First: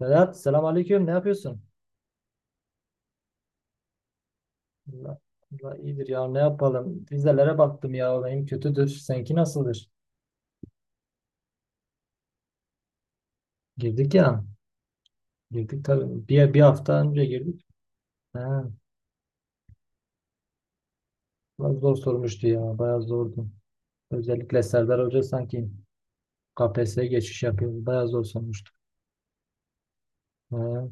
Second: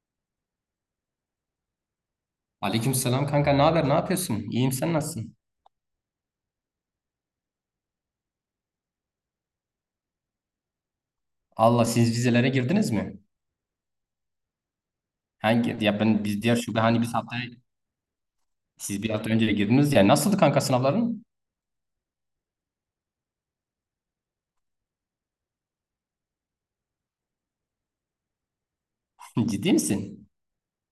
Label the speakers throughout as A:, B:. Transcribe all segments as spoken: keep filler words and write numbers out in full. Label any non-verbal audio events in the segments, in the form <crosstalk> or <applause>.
A: Berat, selamünaleyküm. Ne yapıyorsun?
B: Aleykümselam kanka, ne haber, ne yapıyorsun? İyiyim, sen
A: Allah,
B: nasılsın?
A: Allah iyidir ya. Ne yapalım? Vizelere baktım ya. Benim kötüdür. Seninki nasıldır?
B: Allah, siz vizelere girdiniz mi?
A: Girdik ya.
B: Hangi
A: Girdik
B: ya, ben
A: tabii.
B: biz
A: Bir,
B: diğer
A: bir
B: şube
A: hafta
B: hani biz
A: önce
B: haftaya
A: girdik. He,
B: siz bir hafta önce de girdiniz ya, nasıldı kanka sınavların?
A: biraz zor sormuştu ya. Bayağı zordu. Özellikle Serdar Hoca sanki K P S S'ye geçiş yapıyor. Bayağı zor sormuştu.
B: <laughs> Ciddi misin?
A: He,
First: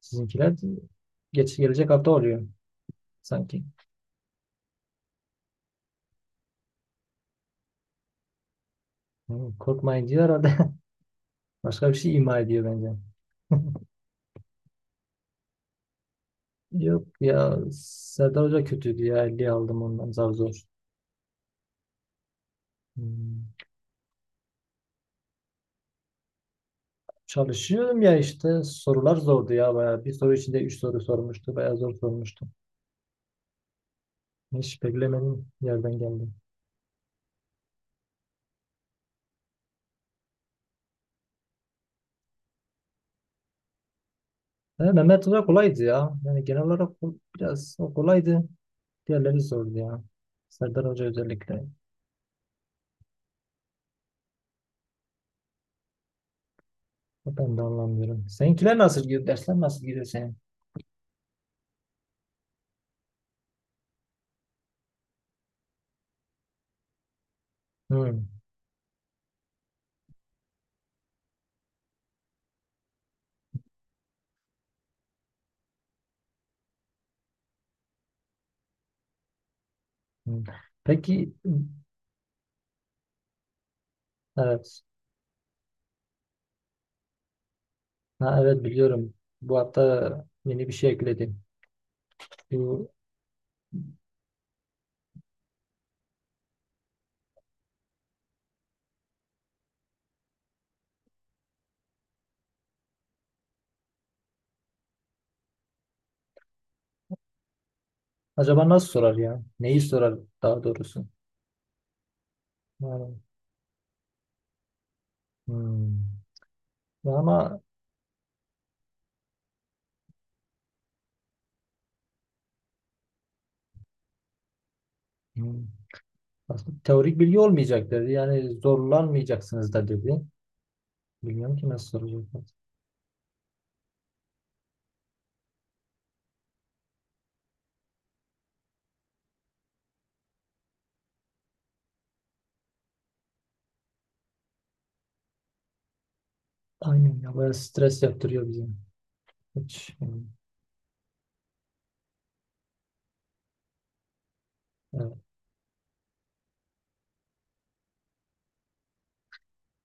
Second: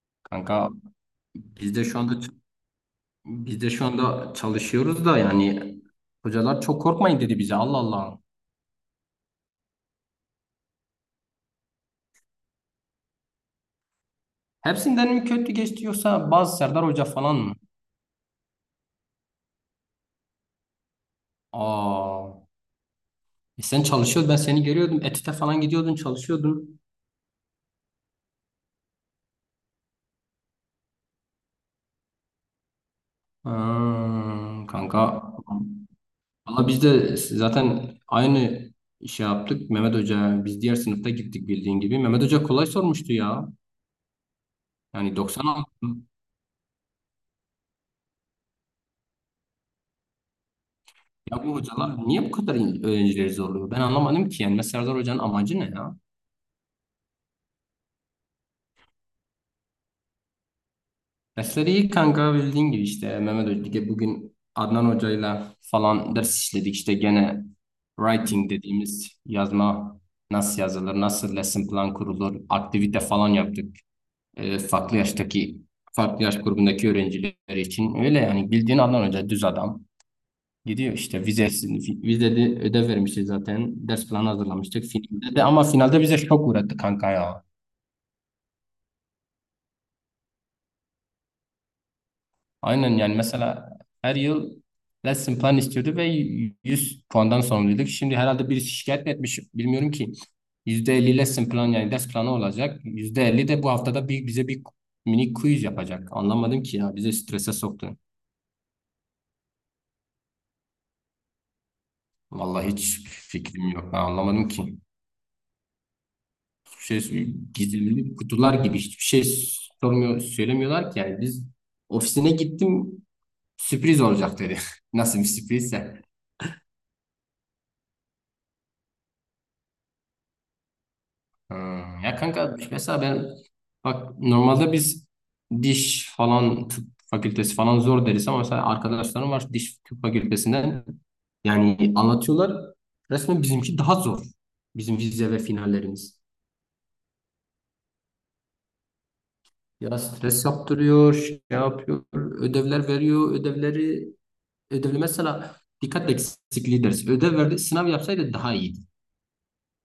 A: sizinkiler
B: Kanka
A: geç,
B: biz de
A: gelecek
B: şu
A: hafta
B: anda
A: oluyor
B: biz
A: sanki.
B: de şu anda çalışıyoruz da, yani hocalar çok korkmayın dedi bize. Allah Allah.
A: He, korkmayın diyor herhalde. <laughs> Başka bir şey ima ediyor bence.
B: Hepsinden mi kötü geçti, yoksa bazı
A: <laughs>
B: Serdar
A: Yok
B: Hoca falan
A: ya
B: mı?
A: Serdar Hoca kötüydü ya elli aldım ondan zar zor.
B: Aa,
A: Hmm.
B: e sen çalışıyordun, ben seni görüyordum. ETÜ'de falan gidiyordun, çalışıyordun.
A: Çalışıyorum ya işte sorular zordu ya bayağı. Bir soru içinde üç soru sormuştu. Bayağı zor sormuştu.
B: Ha,
A: Hiç
B: kanka,
A: beklemedim yerden geldim.
B: valla biz de zaten aynı işi yaptık Mehmet Hoca. Biz diğer sınıfta gittik bildiğin gibi. Mehmet Hoca kolay sormuştu ya.
A: E,
B: Yani
A: Mehmet Hoca
B: doksan
A: kolaydı
B: aldım.
A: ya. Yani genel olarak o- biraz o kolaydı. Diğerleri zordu ya. Serdar Hoca
B: Ya bu
A: özellikle.
B: hocalar niye bu kadar in- öğrencileri zorluyor? Ben anlamadım ki. Yani mesela Serdar Hoca'nın amacı ne ya?
A: O Ben de anlamıyorum. Seninkiler nasıl gidiyor? Dersler nasıl gidiyor senin?
B: Dersleri iyi kanka, bildiğin gibi işte Mehmet Hoca. Bugün Adnan Hoca'yla falan ders işledik. İşte gene
A: Hmm.
B: writing dediğimiz yazma, nasıl yazılır, nasıl lesson plan kurulur, aktivite falan yaptık. E, farklı yaştaki farklı yaş grubundaki öğrenciler için, öyle yani. Bildiğin adam önce düz adam
A: Hmm.
B: gidiyor işte.
A: Peki,
B: Vizesini fi- vizede ödev vermişiz zaten, ders planı
A: evet.
B: hazırlamıştık finalde de, ama finalde bize şok uğrattı kanka ya.
A: Ha, evet, biliyorum. Bu hafta yeni bir şey ekledim.
B: Aynen,
A: Bu
B: yani mesela her yıl lesson plan istiyordu ve yüz puandan sorumluyduk. Şimdi herhalde birisi şikayet mi etmiş bilmiyorum ki, yüzde elli lesson plan yani ders planı olacak, yüzde elli de bu haftada bir, bize bir mini quiz yapacak. Anlamadım ki ya, bize strese soktu.
A: Acaba nasıl sorar ya? Neyi sorar daha doğrusu?
B: Vallahi hiç
A: Yani,
B: fikrim yok. Ben anlamadım ki.
A: hmm.
B: Şey,
A: Ama
B: gizemli kutular gibi hiçbir şey sormuyor, söylemiyorlar ki. Yani biz, ofisine gittim, sürpriz olacak dedi. <laughs> Nasıl bir
A: hmm,
B: sürprizse.
A: aslında teorik bilgi olmayacak dedi. Yani zorlanmayacaksınız da dedi. Bilmiyorum
B: Ha,
A: ki nasıl
B: ya
A: soracaklar.
B: kanka mesela ben, bak normalde biz diş falan, tıp fakültesi falan zor deriz ama mesela arkadaşlarım var diş tıp fakültesinden, yani anlatıyorlar, resmen bizimki daha zor. Bizim vize ve finallerimiz.
A: Aynen ya, bayağı stres yaptırıyor bizi. Hiç,
B: Ya
A: hmm,
B: stres yaptırıyor, şey yapıyor, ödevler veriyor, ödevleri, ödevli
A: evet.
B: mesela dikkat eksikliği dersi. Ödev verdi, sınav yapsaydı daha iyiydi.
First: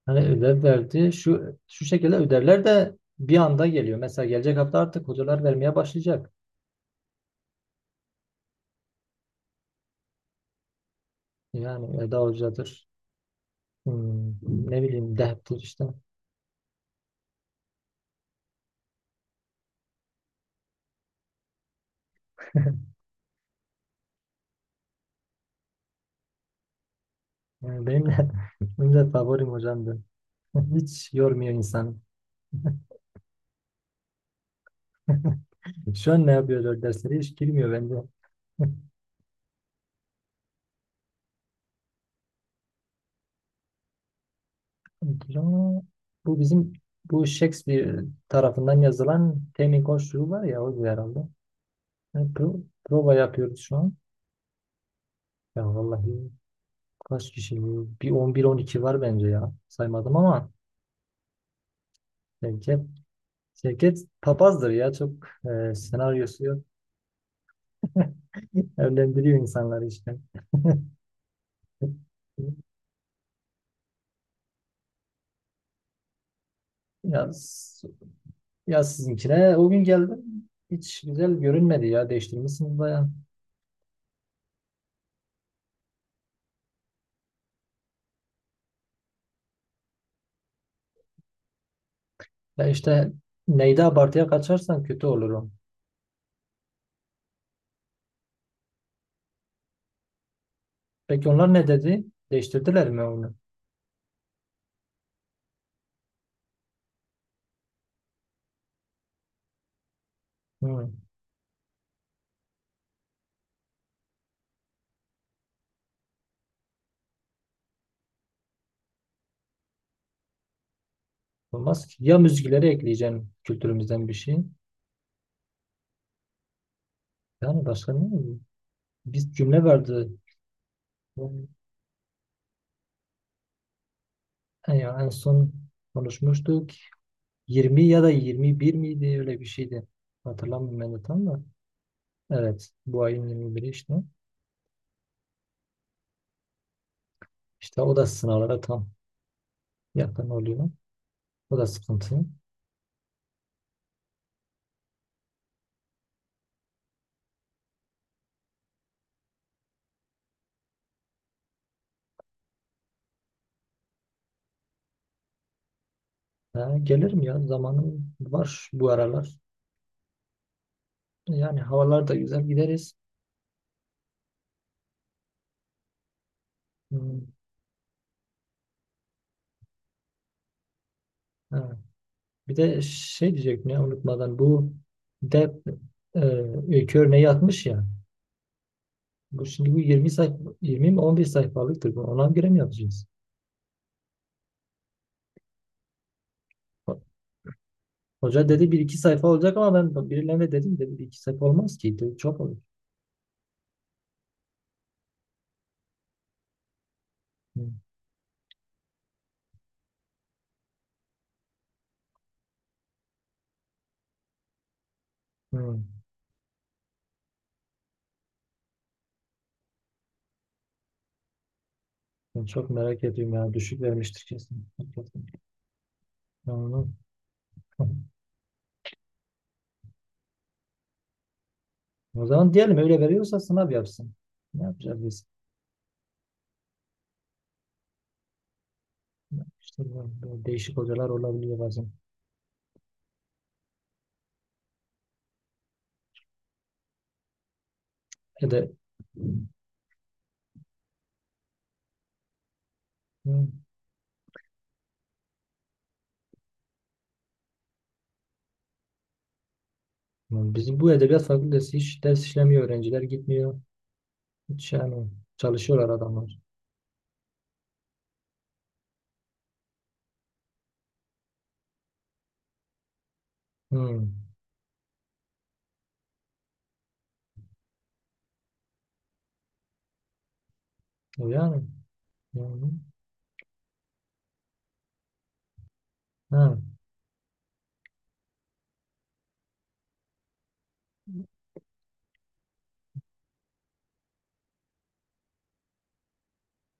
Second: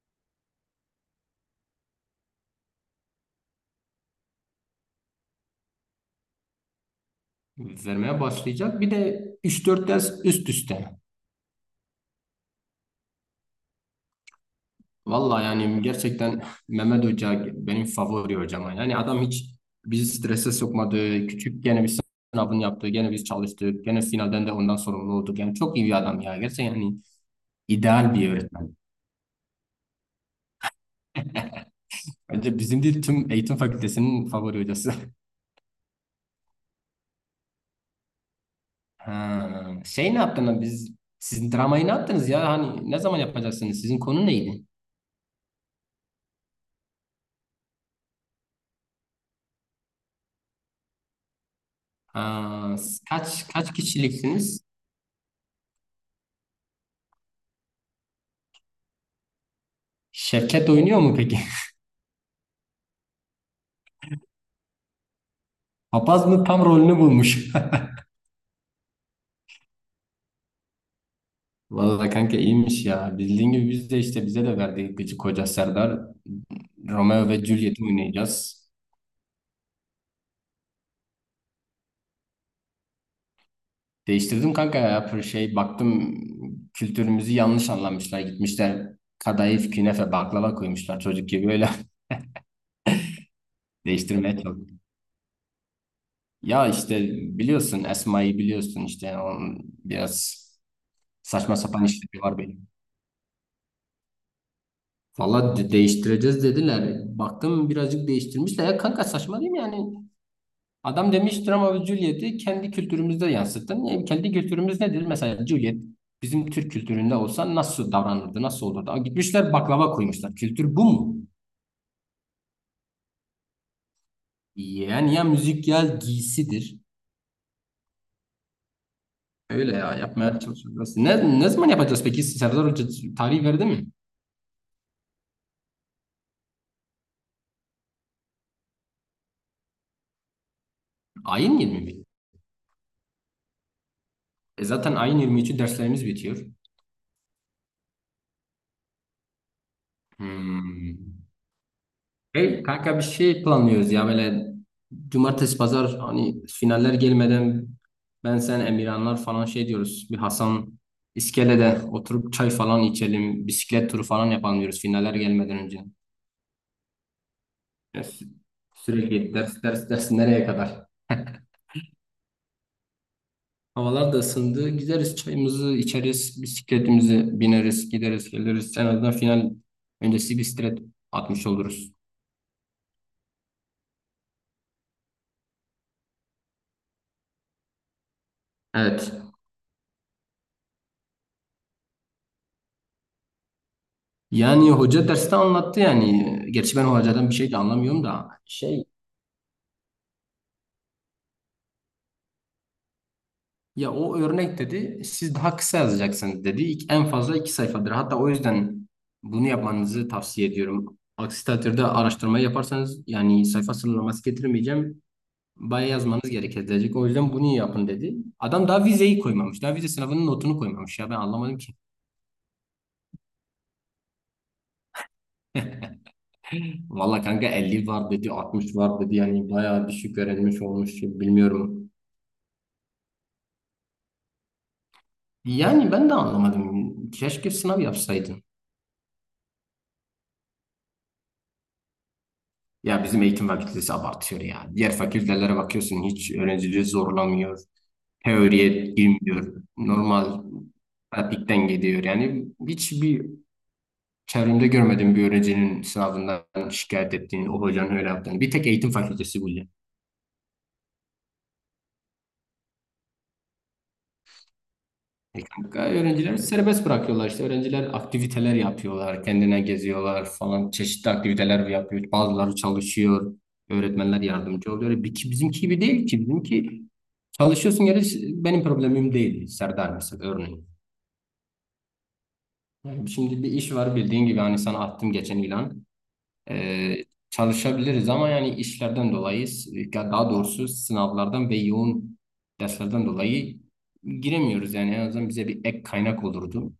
A: Hani ödev verdi. Şu şu şekilde ödevler de bir anda geliyor. Mesela gelecek hafta artık hocalar vermeye başlayacak.
B: Vermeye başlayacak. Bir de üç dört ders üst üste.
A: Yani Eda Hoca'dır. Hmm, Ne bileyim,
B: Vallahi
A: Dehp'tir
B: yani
A: işte.
B: gerçekten Mehmet Hoca benim favori hocam. Yani adam hiç bizi strese sokmadı. Küçük gene bir sınavını yaptı, gene biz çalıştık, gene finalden de ondan sorumlu olduk. Yani çok iyi bir adam ya. Gerçekten yani,
A: Yani benim
B: ideal
A: de,
B: bir
A: <laughs>
B: öğretmen.
A: benim de favorim hocamdı. <laughs> Hiç yormuyor insan.
B: Bence bizim değil, tüm eğitim fakültesinin favori hocası.
A: Şu an ne yapıyorlar, dersleri hiç girmiyor bence. <laughs>
B: Ha, şey, ne yaptınız, biz sizin dramayı ne yaptınız ya, hani ne zaman yapacaksınız, sizin konu neydi?
A: Hocam, Bu bizim bu Shakespeare tarafından yazılan Temin Koşulu var ya, o da herhalde. Yani pro-
B: Ha, s-
A: prova
B: kaç
A: yapıyoruz
B: kaç
A: şu an.
B: kişiliksiniz?
A: Ya vallahi, kaç kişi? Bir on bir on iki var bence ya. Saymadım ama
B: Şevket oynuyor mu peki?
A: Şevket, Şevket papazdır ya, çok e,
B: <laughs> Papaz
A: senaryosu
B: mı,
A: yok.
B: tam rolünü bulmuş.
A: Evlendiriyor insanları işte.
B: <laughs> Vallahi kanka iyiymiş ya. Bildiğin gibi biz de işte, bize de verdiği gıcık koca Serdar, Romeo ve
A: Yaz,
B: Juliet'i oynayacağız.
A: yaz sizinkine. O gün geldim. Hiç güzel görünmedi ya. Değiştirmişsiniz bayağı.
B: Değiştirdim kanka ya, bir şey baktım, kültürümüzü yanlış anlamışlar, gitmişler kadayıf, künefe, baklava koymuşlar çocuk gibi öyle.
A: Ya işte, neyde
B: <laughs>
A: abartıya
B: Değiştirmeye,
A: kaçarsan kötü olur o.
B: ya işte biliyorsun Esma'yı, biliyorsun işte onun biraz
A: Peki onlar
B: saçma
A: ne
B: sapan
A: dedi?
B: işleri var benim.
A: Değiştirdiler mi onu?
B: Valla de- değiştireceğiz dediler. Baktım birazcık değiştirmişler. Ya kanka saçma değil mi yani?
A: Hı.
B: Adam demiş drama ve Juliet'i kendi kültürümüzde yansıttın. E, kendi kültürümüz nedir? Mesela Juliet bizim Türk kültüründe olsa nasıl davranırdı, nasıl olurdu? Aa, gitmişler baklava koymuşlar. Kültür bu mu?
A: Olmaz ki. Ya müzikleri ekleyeceğim kültürümüzden bir şey.
B: Yani ya müzik, ya giysidir.
A: Yani başka ne olur? Bir cümle
B: Öyle ya,
A: vardı.
B: yapmaya çalışıyoruz. Ne, ne zaman yapacağız peki? Serdar Hoca tarih verdi mi?
A: En, ya en son konuşmuştuk. yirmi ya da yirmi bir miydi? Öyle bir şeydi. Hatırlamıyorum ben de tam da.
B: Ayin yirmi mi?
A: Evet. Bu ayın yirmi biri işte.
B: E zaten ayın yirmi üçü derslerimiz bitiyor.
A: İşte o da sınavlara tam yakın oluyor.
B: Hmm.
A: O da sıkıntı.
B: Hey kanka bir şey planlıyoruz ya, böyle cumartesi pazar hani finaller gelmeden, ben, sen, Emirhanlar falan şey diyoruz. Bir Hasan iskelede oturup çay falan içelim, bisiklet turu falan yapalım diyoruz finaller gelmeden önce.
A: Ha, gelirim ya.
B: Ya
A: Zamanım
B: sü-
A: var bu
B: sürekli
A: aralar.
B: ders ders ders, nereye kadar?
A: Yani havalar da güzel. Gideriz.
B: Havalar da ısındı. Gideriz, çayımızı içeriz.
A: Hmm,
B: Bisikletimizi bineriz, gideriz geliriz. En azından final öncesi bir stres atmış
A: ha.
B: oluruz.
A: Bir de şey diyecektim ya, unutmadan. Bu dep e, Öykü örneği atmış ya.
B: Evet.
A: Bu şimdi bu yirmi sayfa yirmi mi on bir sayfalıktır. Bu ona göre mi yapacağız?
B: Yani hoca derste anlattı yani. Gerçi ben
A: Ho-
B: hocadan bir şey de anlamıyorum da.
A: Hoca dedi bir
B: Şey,
A: iki sayfa olacak, ama ben birilerine dedim, dedi bir iki sayfa olmaz ki. Dedi, çok olur.
B: ya o örnek dedi, siz daha kısa yazacaksınız dedi. İk- En fazla iki
A: Hmm,
B: sayfadır. Hatta o yüzden bunu yapmanızı tavsiye ediyorum. Aksi takdirde araştırmayı yaparsanız yani, sayfa sınırlaması getirmeyeceğim.
A: hmm.
B: Bayağı yazmanız gerekecek. O yüzden bunu yapın dedi. Adam daha vizeyi koymamış. Daha vize sınavının notunu koymamış ya, ben anlamadım ki.
A: Ben çok merak ediyorum ya. Düşük vermiştir kesin. Hakikaten. Ya onu
B: Valla kanka elli
A: Hı.
B: var dedi, altmış var dedi. Yani bayağı düşük öğrenmiş olmuş. Bilmiyorum.
A: O zaman diyelim, öyle veriyorsa sınav yapsın. Ne yapacağız biz?
B: Yani ben de anlamadım. Keşke sınav yapsaydın.
A: İşte bu- bu değişik hocalar olabiliyor bazen.
B: Ya bizim eğitim fakültesi abartıyor ya. Diğer fakültelere bakıyorsun, hiç öğrencileri zorlamıyor.
A: Ya da
B: Teoriye girmiyor. Normal pratikten gidiyor. Yani hiçbir
A: Hı.
B: çevremde görmedim bir öğrencinin sınavından şikayet ettiğini, o hocanın öyle yaptığını. Bir tek eğitim fakültesi bu.
A: Bizim bu edebiyat fakültesi hiç ders işlemiyor. Öğrenciler gitmiyor. Hiç yani,
B: E kanka
A: çalışıyorlar
B: öğrencileri
A: adamlar.
B: serbest bırakıyorlar işte. Öğrenciler aktiviteler yapıyorlar. Kendine geziyorlar falan. Çeşitli aktiviteler yapıyor. Bazıları çalışıyor.
A: Hı.
B: Öğretmenler yardımcı oluyor. Bir- ki- Bizimki gibi değil ki. Bizimki çalışıyorsun yani, benim problemim değil. Serdar mesela örneğin.
A: O yani. Yani.
B: Yani şimdi bir iş var bildiğin gibi, hani sana attım geçen ilan.
A: Ha.
B: Ee, çalışabiliriz ama yani işlerden dolayı, ya daha doğrusu sınavlardan ve yoğun derslerden dolayı giremiyoruz. Yani en azından bize bir ek kaynak olurdu,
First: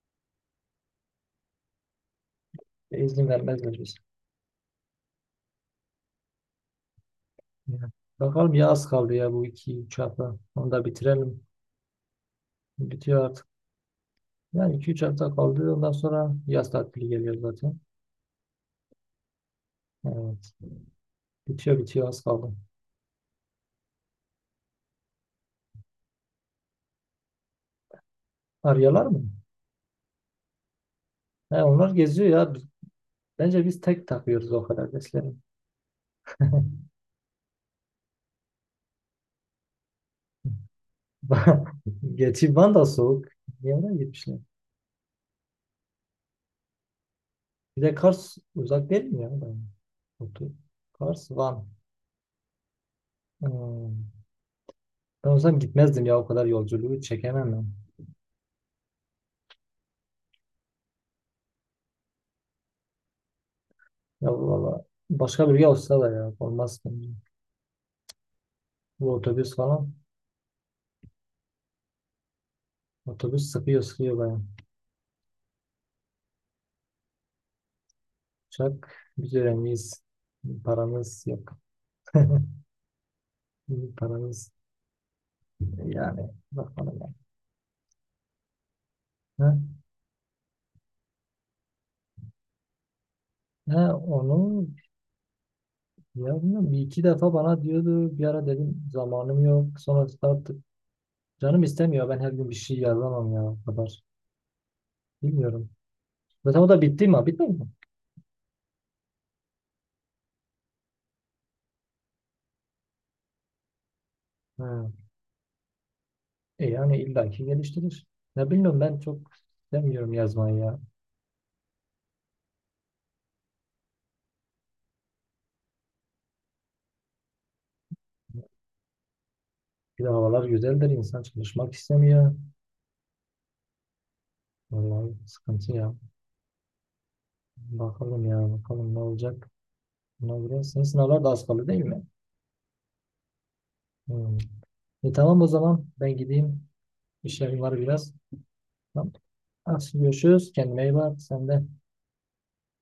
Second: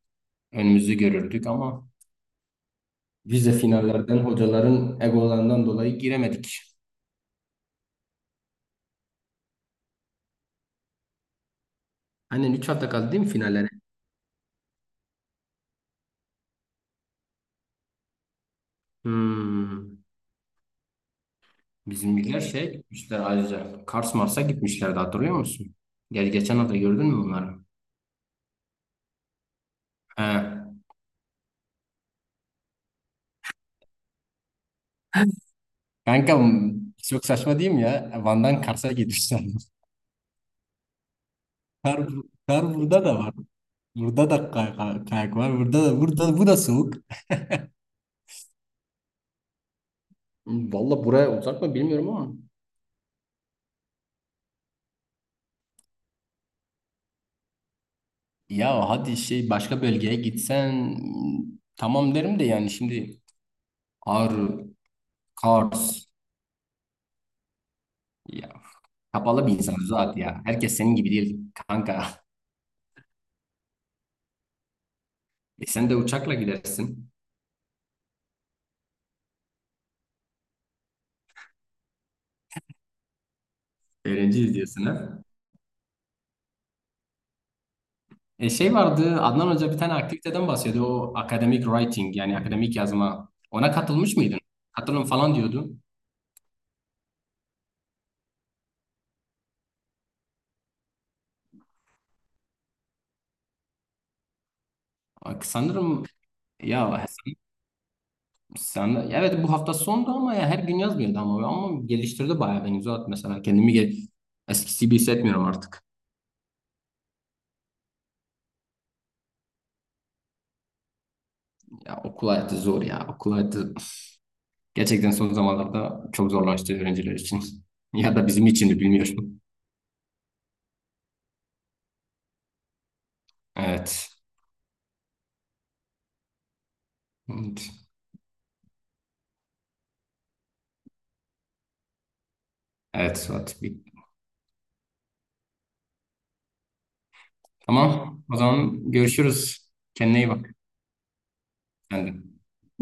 B: önümüzü görürdük ama
A: İzin
B: vize
A: vermezler biz.
B: finallerden, hocaların egolarından dolayı giremedik.
A: Ya. Bakalım ya, az kaldı ya, bu iki üç hafta. Onu da bitirelim.
B: Aynen, üç hafta kaldı değil
A: Bitiyor
B: mi
A: artık.
B: finallere?
A: Yani iki üç hafta kaldı. Ondan sonra yaz tatili geliyor zaten.
B: Hmm.
A: Evet. Bitiyor, bitiyor, az
B: Bizimkiler
A: kaldı.
B: şey gitmişler ayrıca. Kars Mars'a gitmişlerdi hatırlıyor musun? Gel geçen hafta gördün mü bunları?
A: Arıyorlar mı?
B: He.
A: He, onlar geziyor ya. Bence biz tek takıyoruz o kadar besleri.
B: Kanka çok saçma değil mi ya? Van'dan Kars'a gitmişler. <laughs> Kar,
A: <laughs> Gerçi
B: kar
A: Van da
B: burada da
A: soğuk.
B: var.
A: Niye oraya
B: Burada
A: gitmişler?
B: da kay- kay- kayak var. Burada da, burada bu da soğuk.
A: Bir de Kars uzak değil mi ya? Ben- Otur.
B: Valla
A: Kars,
B: buraya uzak
A: Van.
B: mı bilmiyorum ama,
A: Hmm. Ben olsam gitmezdim ya, o kadar yolculuğu çekemem ben.
B: ya hadi şey başka bölgeye gitsen, mm, tamam derim de yani şimdi
A: Ya
B: Ağrı,
A: valla, başka biri olsa
B: Kars
A: da ya olmaz bence.
B: ya,
A: Bu
B: kapalı bir
A: otobüs
B: insan
A: falan.
B: zaten ya. Herkes senin gibi değil kanka. <laughs>
A: Otobüs sıkıyor, sıkıyor bayağı.
B: E sen de uçakla gidersin.
A: Uçak, biz öğrenciyiz. Paramız yok. <laughs> Paramız
B: Öğrenciyiz diyorsun, ha.
A: Yani bakalım ya.
B: E şey vardı, Adnan Hoca bir
A: Ha?
B: tane aktiviteden bahsediyordu. O academic writing yani akademik yazma. Ona
A: Ha,
B: katılmış
A: onu
B: mıydın? Katılın falan diyordu.
A: Ya bilmiyorum, bir iki defa bana diyordu, bir ara dedim zamanım yok, sonra artık canım istemiyor, ben her gün bir şey yazamam ya, o kadar bilmiyorum.
B: Sanırım
A: Zaten o da
B: ya,
A: bitti mi? Bitmedi mi?
B: sen de, evet bu hafta sondu ama ya her gün yazmıyordu, ama ama geliştirdi bayağı beni Zuhat, mesela kendimi gel eskisi
A: Ha.
B: gibi hissetmiyorum artık.
A: E yani, illaki geliştirir. Ne bilmiyorum, ben çok istemiyorum yazmayı ya.
B: Ya okul hayatı zor ya, okul hayatı gerçekten son zamanlarda çok zorlaştı öğrenciler için. <laughs> Ya da bizim için de bilmiyorum.
A: Bir de havalar güzeldir, insan çalışmak istemiyor.
B: Evet.
A: Vallahi sıkıntı ya.
B: Evet,
A: Bakalım ya, bakalım ne olacak. Buna göre senin sınavlar da az kaldı değil mi?
B: evet Zuhat.
A: Hmm. E tamam, o zaman ben gideyim, işlerim var biraz.
B: Tamam, o zaman
A: Tamam.
B: görüşürüz.
A: Hadi
B: Kendine iyi bak.
A: görüşürüz. Kendine iyi bak. Sen de.
B: Sen de.